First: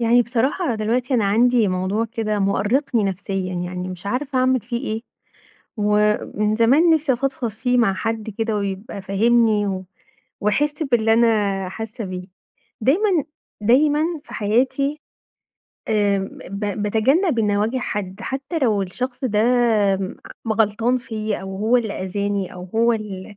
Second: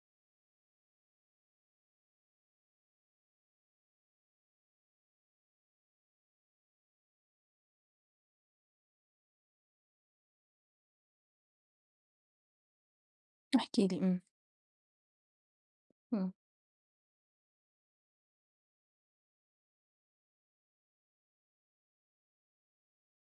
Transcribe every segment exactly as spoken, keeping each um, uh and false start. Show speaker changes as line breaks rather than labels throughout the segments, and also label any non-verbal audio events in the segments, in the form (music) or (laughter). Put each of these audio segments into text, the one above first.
يعني بصراحة دلوقتي أنا عندي موضوع كده مؤرقني نفسيًا، يعني مش عارفة أعمل فيه إيه، ومن زمان نفسي افضفض فيه مع حد كده، ويبقى فاهمني و ويحس باللي أنا حاسة بيه. دايمًا
احكي لي
دايمًا
إمم.
في حياتي آآ ب
إمم.
ب باتجنب إني أواجه حد، حتى لو الشخص ده م غلطان فيّا، أو هو اللي أذاني أو هو ال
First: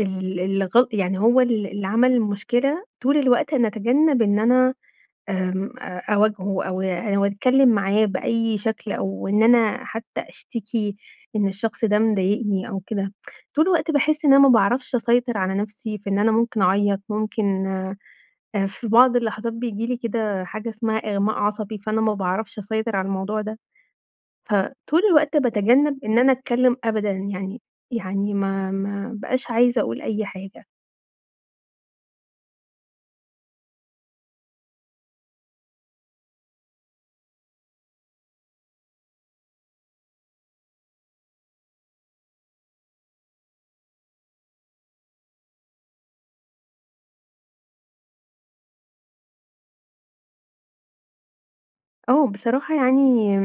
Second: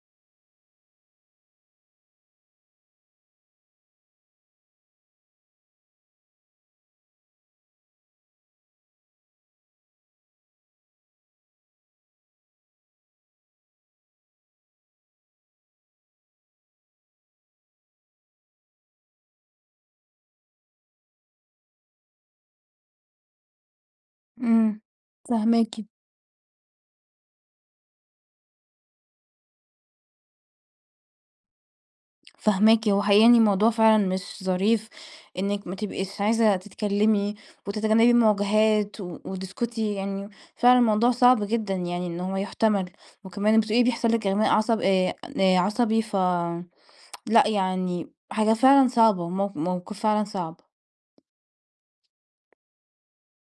ال اللي غل يعني هو ال اللي عمل المشكلة، طول الوقت أنا اتجنب إن أنا، آمم أ أواجهه أو أو أتكلم معاه بأي شكل، أو إن أنا حتى أشتكي إن الشخص ده مضايقني أو كده، طول الوقت باحس إن أنا ما باعرفش أسيطر على نفسي في إن أنا ممكن اعيط، ممكن آآ في بعض اللحظات بييجي لي كده حاجة اسمها إغماء عصبي، فأنا ما باعرفش أسيطر على الموضوع ده.
إمم،
فطول الوقت
فاهماكِ.
باتجنب إن أنا أتكلم أبدًا يعني يعني ما ما ابقاش عايزة أقول أي حاجة.
فاهماكِ هو حقيقة يعني موضوع فعلًا مش ظريف، إنِك ما تبقيش عايزة تتكلمي، وتتجنبي المواجهات، و وتسكتي يعني، فعلًا الموضوع صعب جدًا يعني إن هو يُحتمل، وكمان بتقولي بيحصل لِك إغماء عصب آآ عصبي ف (tsk) لأ يعني حاجة فعلًا صعبة مو موقف فعلًا صعب.
آه بصراحة يعني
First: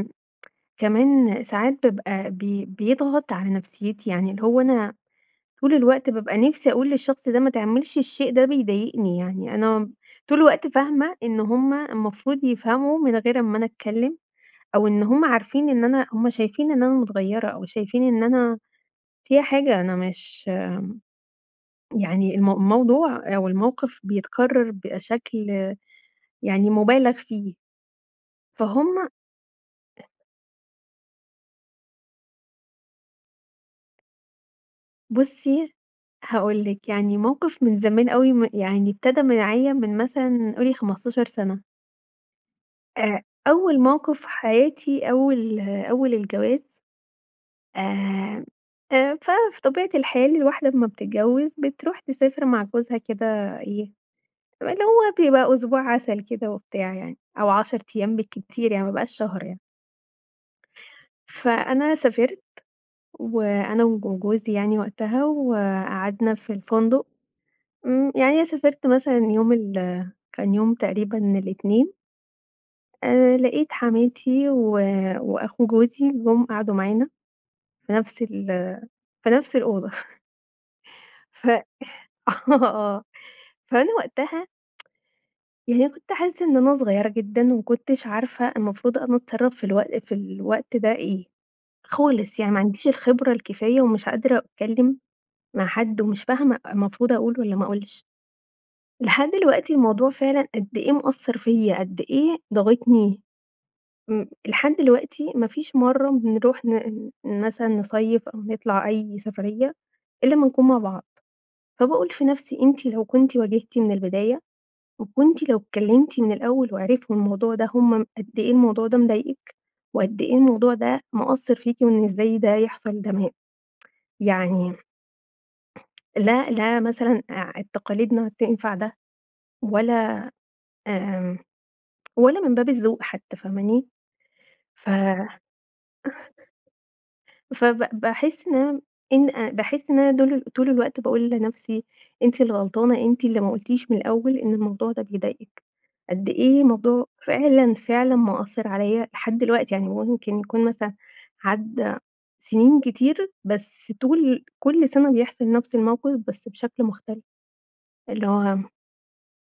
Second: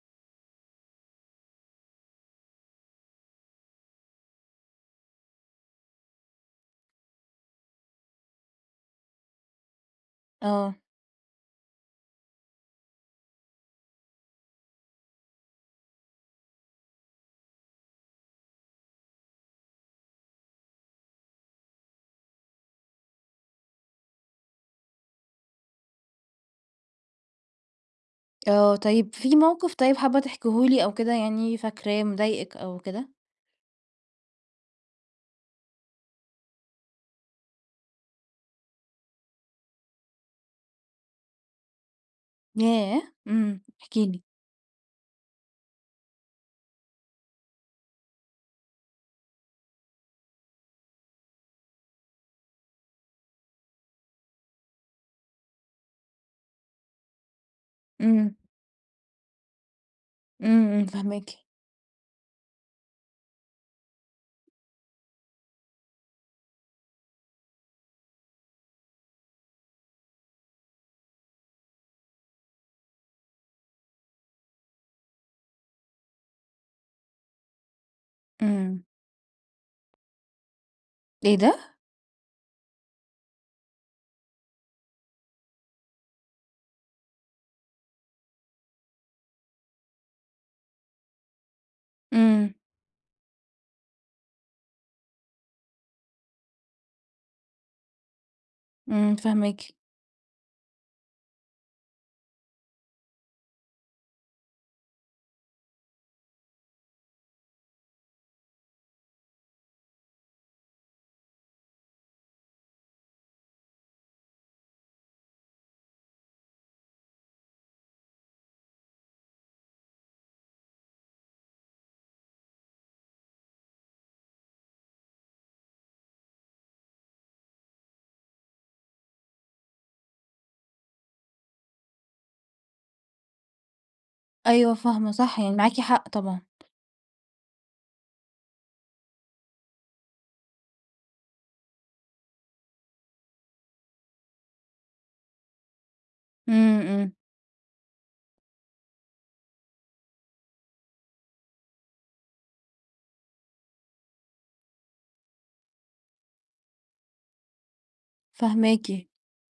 كمان ساعات بابقى بي بيضغط على نفسيتي، يعني اللي هو أنا طول الوقت بابقى نفسي أقول للشخص ده ما تعملش الشيء ده بيضايقني يعني، أنا طول الوقت
آه.
فاهمة إن هُم المفروض يفهموا من غير ما أنا أتكلم، أو إن هُم عارفين إن أنا هُم شايفين إن أنا متغيرة أو شايفين إن أنا فيَّ حاجة، أنا مش يعني المو الموضوع أو الموقف بيتكرر بشكل يعني مُبالغ فيه.
آه،
فهُم
طيب في موقف طيب حابة تحكيه لي أو كده يعني فاكراه مضايقِك أو كده؟
بُصّي، هاقول لِك يعني موقف من زمان أوي م يعني ابتدى معايا من مثلًا قولي خمستاشر سنة.
ياه!
آآ،
إمم،
أول
احكي
موقف
لي.
في حياتي أول أول الجواز آآ، آآ، ففي طبيعة الحال الواحدة لما بتتجوز بتروح تسافر مع جوزها كده إيه، اللي هو بيبقى أسبوع عسل كده وبتاع يعني، أو عشر أيام
إمم.
بالكتير يعني، ما بيبقاش شهر يعني.
إمم، إمم، فاهماكِ.
فأنا سافرت وأنا وج جوزي يعني وقتها وقعدنا في الفندق، إمم، يعني أنا سافرت مثلًا يوم ال كان يوم تقريبًا الإتنين آآ لقيت حماتي و وأخو جوزي جُم قعدوا معانا في نفس ال
إمم.
في نفس الأوضة (chuckles)
إيه
ف
ده؟
(chuckles) آه، فأنا وقتها (tsk) يعني أنا كنت حاسة إن أنا صغيرة جدًا وما كنتش عارفة المفروض أنا أتصرف في الوق في الوقت ده إيه، خالص، يعني
إمم.
ما عنديش الخبرة الكفاية ومش قادرة أتكلم مع حد ومش فاهمة المفروض أقول والّا ما أقولش.
إمم،
لحد
فاهماكِ.
دلوقتي الموضوع فعلًا قد إيه مأثر فيَّ، قد إيه ضاغطني. م لحد دلوقتي ما فيش مرّة بنروح ن مثلًا نصيِّف أو نطلع أي سفرية إلا ما نكون مع بعض. فباقول في نفسي أنتِ لو كنتِ واجهتِ من البداية وكنتِ لو اتكلمتِ من الأول وعرفوا الموضوع ده هم قد إيه الموضوع ده مضايقِك، وقد إيه الموضوع ده مأثر فيكِ وإن إزاي ده يحصل ده ما (tsk) يعني لأ، لا، مثلًا آع ال تقاليدنا تنفع ده، ولا، آمم، (tsk) ولا من باب الذوق حتى، فاهماني؟
أيوه
ف
فاهمة، صح، يعني معاكِ حق
(unintelligible)
طبعًا.
فب باحس إن أنا إن باحس إن أنا دول ال طول الوقت باقول لنفسي أنتِ اللي غلطانة، أنتِ اللي ما قُلتيش من الأول إن الموضوع ده بيضايقِك، قد إيه
امم،
الموضوع
امم.
فعلًا فعلًا مأثر عليَّ لحد دلوقتي، يعني ممكن يكون مثلًا عدّى سنين كتير بس طول كل سنة بيحصل نفس الموقف بس بشكل مختلف. اللي هو
فاهماكِ،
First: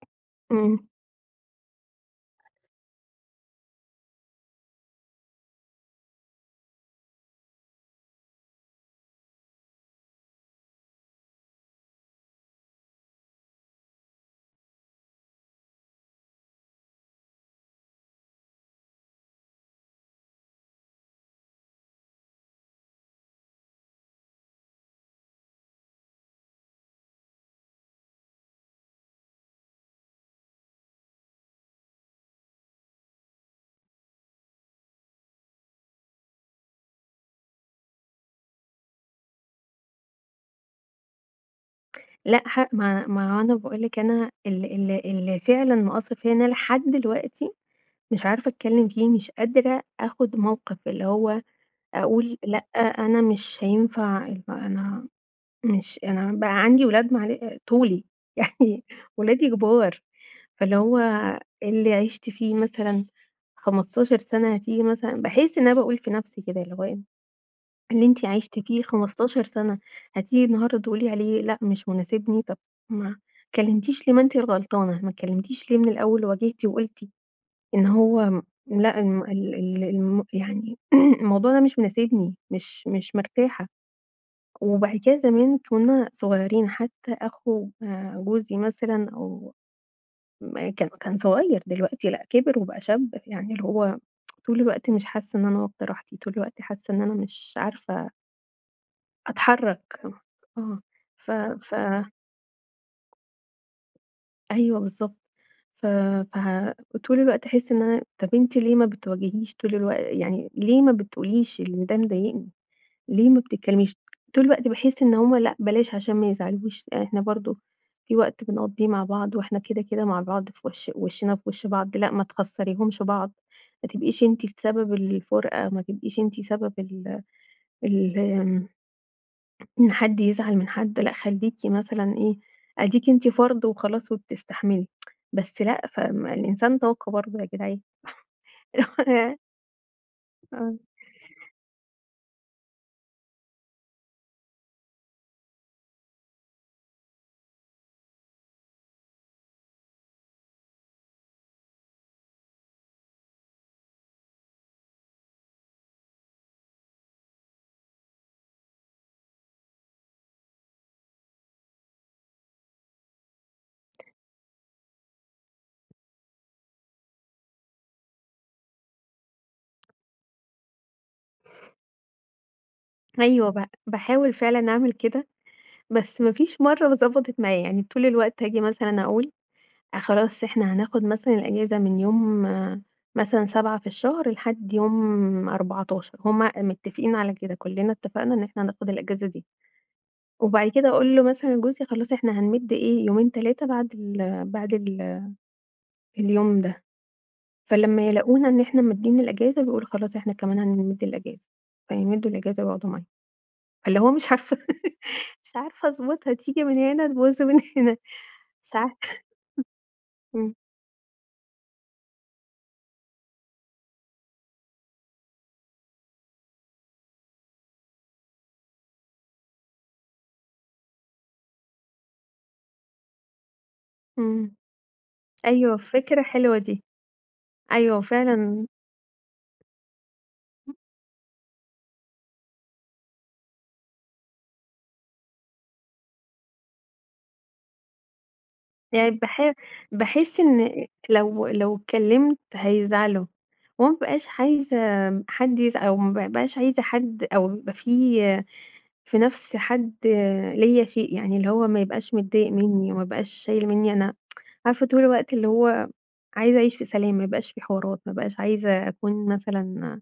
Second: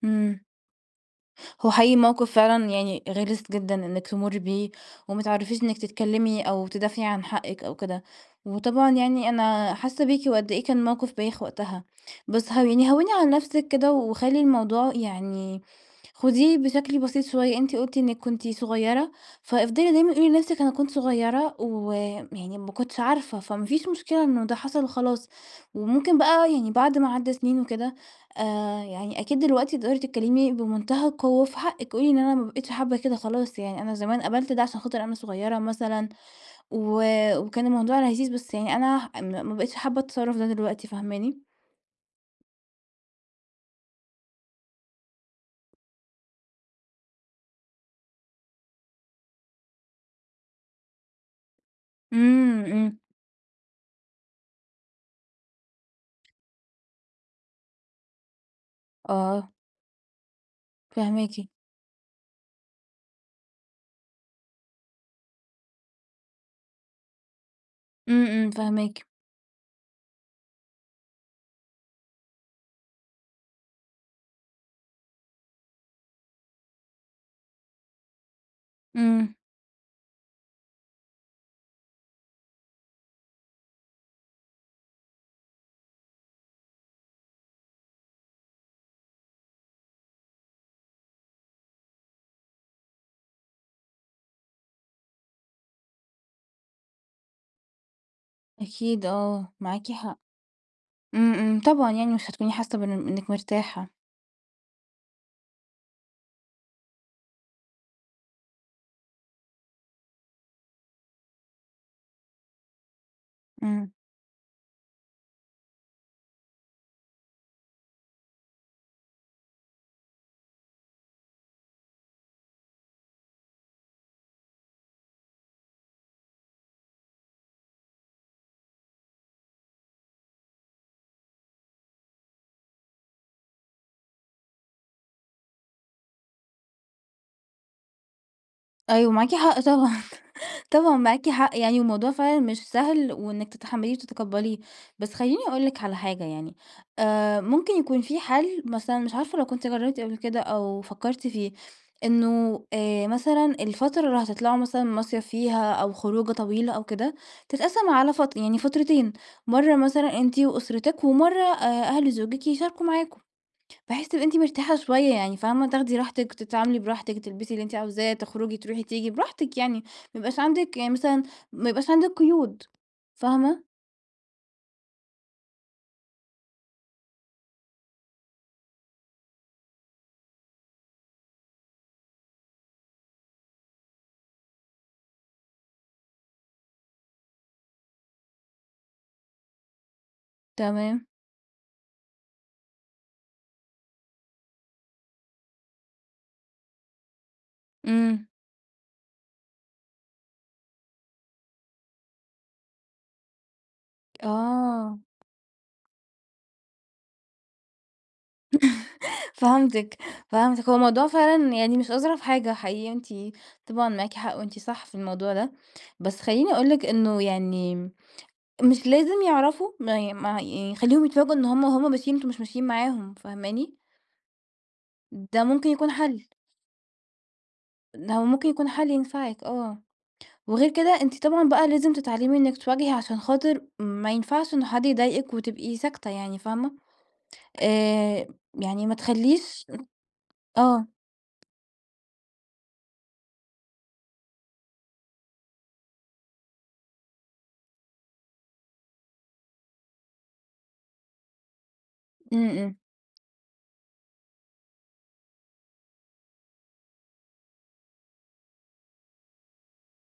امم.
إمم.
هو حقيقي موقف فعلًا يعني غِلِس جدًا إنِك تمُري بيه وما تعرفيش إنِك تتكلمي أو تدافعي عن حقك أو كده، وطبعًا يعني أنا حاسة بيكِ وقد إيه كان موقف بايخ وقتها. بس هَوِّني هَوِّني عن نفسِك كده وخلّي الموضوع يعني خديه بشكل بسيط شوية، أنتِ قُلتِ إنِك كنتِ صغيرة، فأفضلي دايمًا قولي لنفسِك أنا كنت صغيرة ويعني ما كنتش عارفة، فما فيش مشكلة إنه ده حصل خلاص، وممكن بقى يعني بعد ما عدّى سنين وكده آآ يعني أكيد دلوقتي تقدري تتكلمي بمنتهى القوة في حقِك، قولي إن أنا ما بقيتش حابة كده خلاص، يعني أنا زمان قبلت ده عشان خاطر أنا صغيرة مثلًا و وكان الموضوع لذيذ بس يعني أنا م ما بقيتش حابة التصرف ده دلوقتي، فاهماني؟
لأ، ح ما ما أنا باقول لِك أنا ال ال اللي فعلًا مأثر فيَّ إن أنا لحد دلوقتي مش عارفة أتكلم فيه، مش قادرة آخد موقف، اللي هو أقول
إمم،
لأ،
إمم.
أنا مش هينفع يبقى أنا مش أنا بقى عندي أولاد معل طولي، (chuckles) يعني ولادي
آه.
كبار، فاللي هو
فاهماكِ.
اللي عشتِ فيه مثلًا خمستاشر سنة هتيجي مثلًا باحس إن أنا باقول في نفسي كده اللي هو إيه، اللي أنتِ
امم، امم،
عشتِ فيه
فاهماكِ.
خمستاشر سنة، هتيجي النهاردة تقولي عليه لأ مش مناسبني؟ طب ما اتكلمتيش ليه، ما أنتِ الغلطانة، ما اتكلمتيش ليه من الأول وواجهتِ وقلتِ إن هو لأ، الم
إمم.
ال ال الم يعني (clears throat) الموضوع ده مش مناسبني، مش مش مرتاحة. وبعد كدا زمان كنا صغيرين، حتى أخو آآ جوزي مثلًا أو ما كا كان صغير، دلوقتي لأ كبر وبقى شاب، يعني اللي هو (tsk) طول الوقت مش حاسة إن أنا واخدة راحتي، طول الوقت حاسة إن أنا مش عارفة
أكيد آه، معاكِ
أتحرك
حق.
(unintelligible) ف
امم، امم،
ف
طبعًا يعني مش هتكوني حاسة بإن بإنِك مرتاحة.
أيوه بالضبط، ف فه طول الوقت أحس إن أنا طب أنتِ ليه ما بتواجهيش طول الوق يعني ليه ما بتقوليش إن ده مضايقني؟ ليه ما
امم.
بتتكلميش؟ طول الوقت باحس إن همّ لأ بلاش عشان ما يزعلوش، يعني إحنا برضو في وقت بنقضيه مع بعض، وإحنا كده كده مع بعض في وش وشنا في وش بعض، لأ ما تخسّريهمش بعض، ما تبقيش أنتِ السبب الفُرقة، ما تبقيش أنتِ سبب ال ال آمم... إن حد يزعل من حد لأ، خليكِ مثلًا إيه أديكِ أنتِ فرد وخلاص وبتستحملي (tsk) بس لأ فالإنسان طاقه برضو يا جدعان.
أيوه معاكِ
(laughs) (unintelligible)
حق طبعًا، (chuckles)
آه.
طبعًا معاكِ حق يعني، والموضوع فعلًا مش سهل وإنِك تتحمليه وتتقبليه، بس خليني أقول لِك على حاجة يعني آآ، ممكن يكون في حل مثلًا مش عارفة لو كنتِ جربتِ قبل كده أو فكرتِ فيه، إنه آآ، مثلًا الفترة اللي هتطلعوا مثلًا مصيف فيها أو خروجة طويلة أو كده، تتقسم على فت يعني فترتين، مرة مثلًا أنتِ وأسرتك، ومرة آآ، أهل زوجك يشاركوا معاكم، بحيث تبقي أنتِ مرتاحة شوية يعني، فاهمة تاخدي راحتِك، تتعاملي براحتِك، وتلبسي اللي أنتِ عاوزاه، تخرجي تروحي تيجي براحتك يعني، ما يبقاش عندك يعني مثلًا ما يبقاش عندك قيود،
أيوه ب
فاهمة؟
باحاول فعلًا أعمل كده، بس ما فيش مرة ضبطت معايا، يعني طول الوقت هاجي مثلًا أقول: خلاص إحنا هناخد مثلًا الأجازة من يوم مثلًا سبعة في الشهر لحد يوم أربعتاشر، هم متفقين على كده، كلنا اتفقنا إن إحنا هناخد الأجازة دي. وبعد كده
تمام.
أقول له مثلًا جوزي خلاص إحنا هنمد إيه يومين تلاتة بعد ال بعد ال اليوم ده، فلما
امم.
يلاقونا إن إحنا مادين الأجازة، بيقولوا خلاص إحنا كمان هنمد الأجازة، فيمدوا الأجازة ويقعدوا معانا. فاللي هو مش عارفة
آه
مش عارفة أضبطها، تيجي من هنا تبوظ من هنا، مش عارفة،
(laughs) فهمتِك،
(chuckles) امم.
فهمتِك، هو الموضوع فعلًا يعني مش أظرف حاجة حقيقة، أنتِ طبعًا معاكِ حق وأنتِ صح في الموضوع ده، بس خليني أقول لك إنه يعني مش لازم يعرفوا، ما ي ما يعني خليهم يتفاجؤوا إن هم، وهم ماشيين أنتم مش ماشيين معاهم، فاهماني؟
امم،
ده ممكن
أيوه
يكون
فكرة
حل.
حلوة دي، أيوه
هو ممكن
فعلًا
يكون حل ينفعِك آه، وغير
(unintelligible)
كده أنتِ طبعًا بقى لازم تتعلمي إنك تواجهي عشان خاطر ما ينفعش إن حد يضايقِك وتبقي ساكتة يعني فاهمة؟ آآ يعني ما
يعني باح
تخليش
باحس إن
آه.
لو لو اتكلمت هيزعلوا، وما بابقاش عايزة حد يزع أو ما بابقاش عايزة حد أو يبقى في نفس حد ليَّ شيء يعني، اللي هو ما يبقاش
امم،
متضايق
امم.
مني، ما يبقاش شايل مني أنا، (tsk) عارفة طول الوقت اللي هو عايزة أعيش في سلام، ما يبقاش في حوارات، ما أبقاش عايزة أكون مثلًا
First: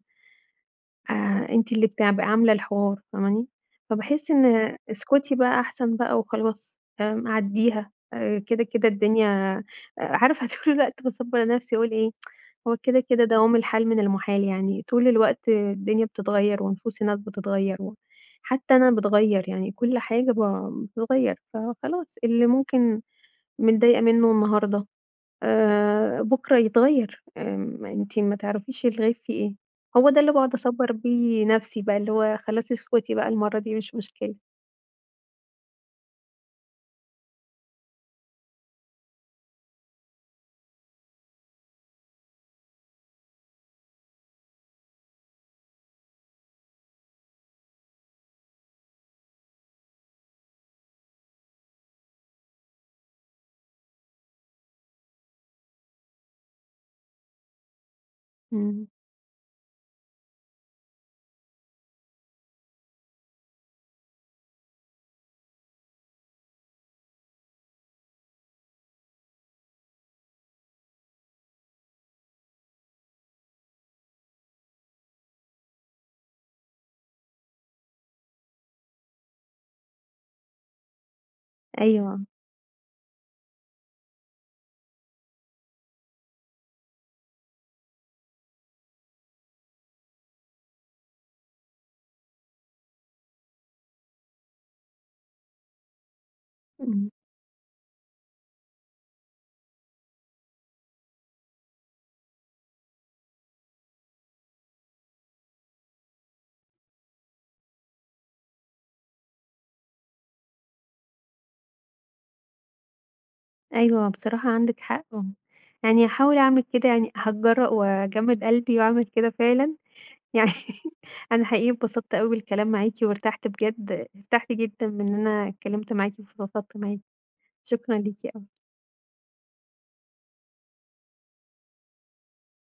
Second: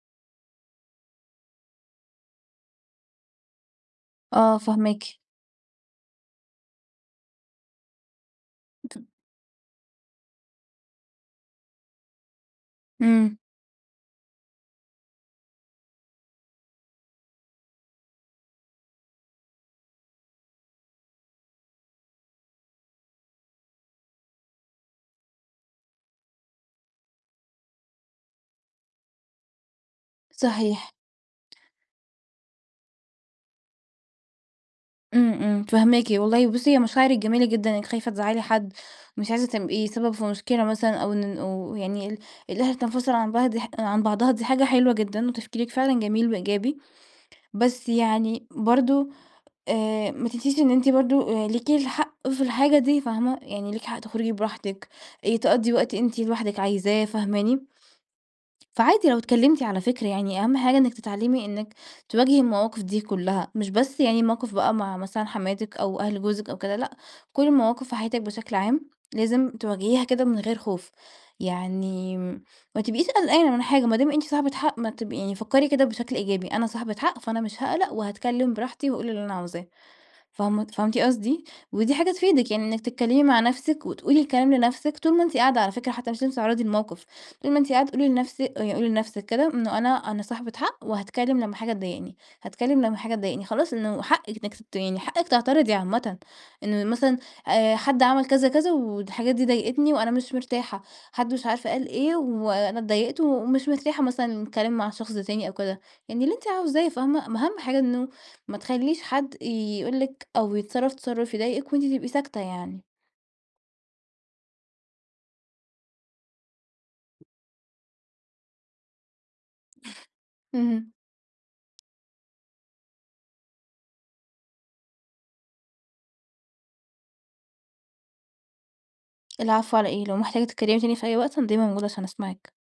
آآ، أنتِ اللي بتع ب عاملة الحوار، فاهماني؟ فباحس
آه
إن
فاهماكِ.
اسكتي بقى أحسن بقى وخلاص، آمم، عديها، آآ كده كده
(unintelligible)
الدنيا عارفة طول الوقت باصبّر نفسي وأقول إيه؟ (tsk) هو كده كده
امم.
دوام الحال من المُحال يعني، طول الوقت الدنيا بتتغير، ونفوس الناس بتتغير، وحتى أنا باتغير يعني، كل حاجة ب بتتغير، فخلاص اللي ممكن متضايقة منه النهاردة آآ، بكرة يتغير، آمم، أنتِ ما تعرفيش الغيب فيه إيه، هو ده اللي باقعد أصبّر
صحيح.
بيه نفسي بقى، اللي هو خلاص اسكتي بقى المرة دي مش مشكلة.
إمم، إمم، فهماكِ والله. بصي، هي مشاعرك جميلة جدًا، أنِك خايفة تزعلي حد، مش عايزة تبقي سبب في مشكلة مثلًا، أو إن أو يعني ال الأهل تنفصل عن بعض عن بعضها، دي حاجة حلوة جدًا، وتفكيرك فعلًا جميل وإيجابي. بس يعني برضه آآ، ما تنسيش إن أنتِ برضه ليكي الحق في الحاجة دي، فاهمة؟ يعني ليكي حق تخرجي براحتك، آآ، تقضي وقت أنتِ لوحدك عايزاه، فاهماني؟
إمم.
فعادي لو إتكلمتي، على فكرة، يعني أهم حاجة إنِك تتعلمي إنِك تواجهي المواقف دي كلها، مش بس يعني موقف بقى مع مثلًا حماتك أو أهل جوزك أو كده، لأ، كل المواقف وحياتك بشكل عام لازم تواجهيها كده من غير خوف، يعني ما تبقيش قلقانة من حاجة ما دام أنتِ صاحبة حق. ما تب يعني فكري كده بشكل إيجابي، أنا صاحبة حق، فأنا مش هاقلق، وهاتكلم براحتي وأقول اللي أنا عاوزاه. فهم فهمتِ قصدي؟ ودي حاجة
أيوه.
تفيدِك يعني، إنك تتكلمي مع نفسِك وتقولي الكلام لنفسِك طول ما أنتِ قاعدة، على فكرة، حتى مش لازم تتعرضي للموقف. طول ما أنتِ قاعدة قولي لنفسِك، قولي لنفسِك كده: إنه أنا، أنا صاحبة حق، وهاتكلم. لما حاجة تضايقني هاتكلم، لما حاجة تضايقني هاتكلم، خلاص. إنه حقِك إنك ت يعني حقِك تعترضي عامة. إنه
إمم.
مثلًا آآ، حد عمل كذا، كذا، والحاجات دي ضايقتني، وأنا مش مرتاحة. حد مش عارف قال إيه، وأنا أتضايقت ومش مرتاحة مثلًا للكلام مع الشخص ده تاني، أو كده، يعني اللي أنتِ عاوزاه، فاهمة؟ أما أهم حاجة إنه ما تخليش حد يقول لِك أو يتصرف تصرف يضايقِك، وأنتِ تبقي ساكتة يعني.
أيوه، بصراحة عندك حق و يعني هاحاول أعمل كده، يعني هاتجرأ وأجمد قلبي وأعمل كده فعلًا. يعني
اهم.
(chuckles) أنا حقيقي أتبسطت أوي بالكلام معاكِ، وارتحت بجد، ارتحت جدًا من إني اتكلمت معاكِ وفضفضت معاكِ. شكرًا ليكِ أوي.
العفو، على إيه؟ لو محتاجة تتكلمي تاني في أي وقت، أنا دايمًا موجودة عشان أسمعك.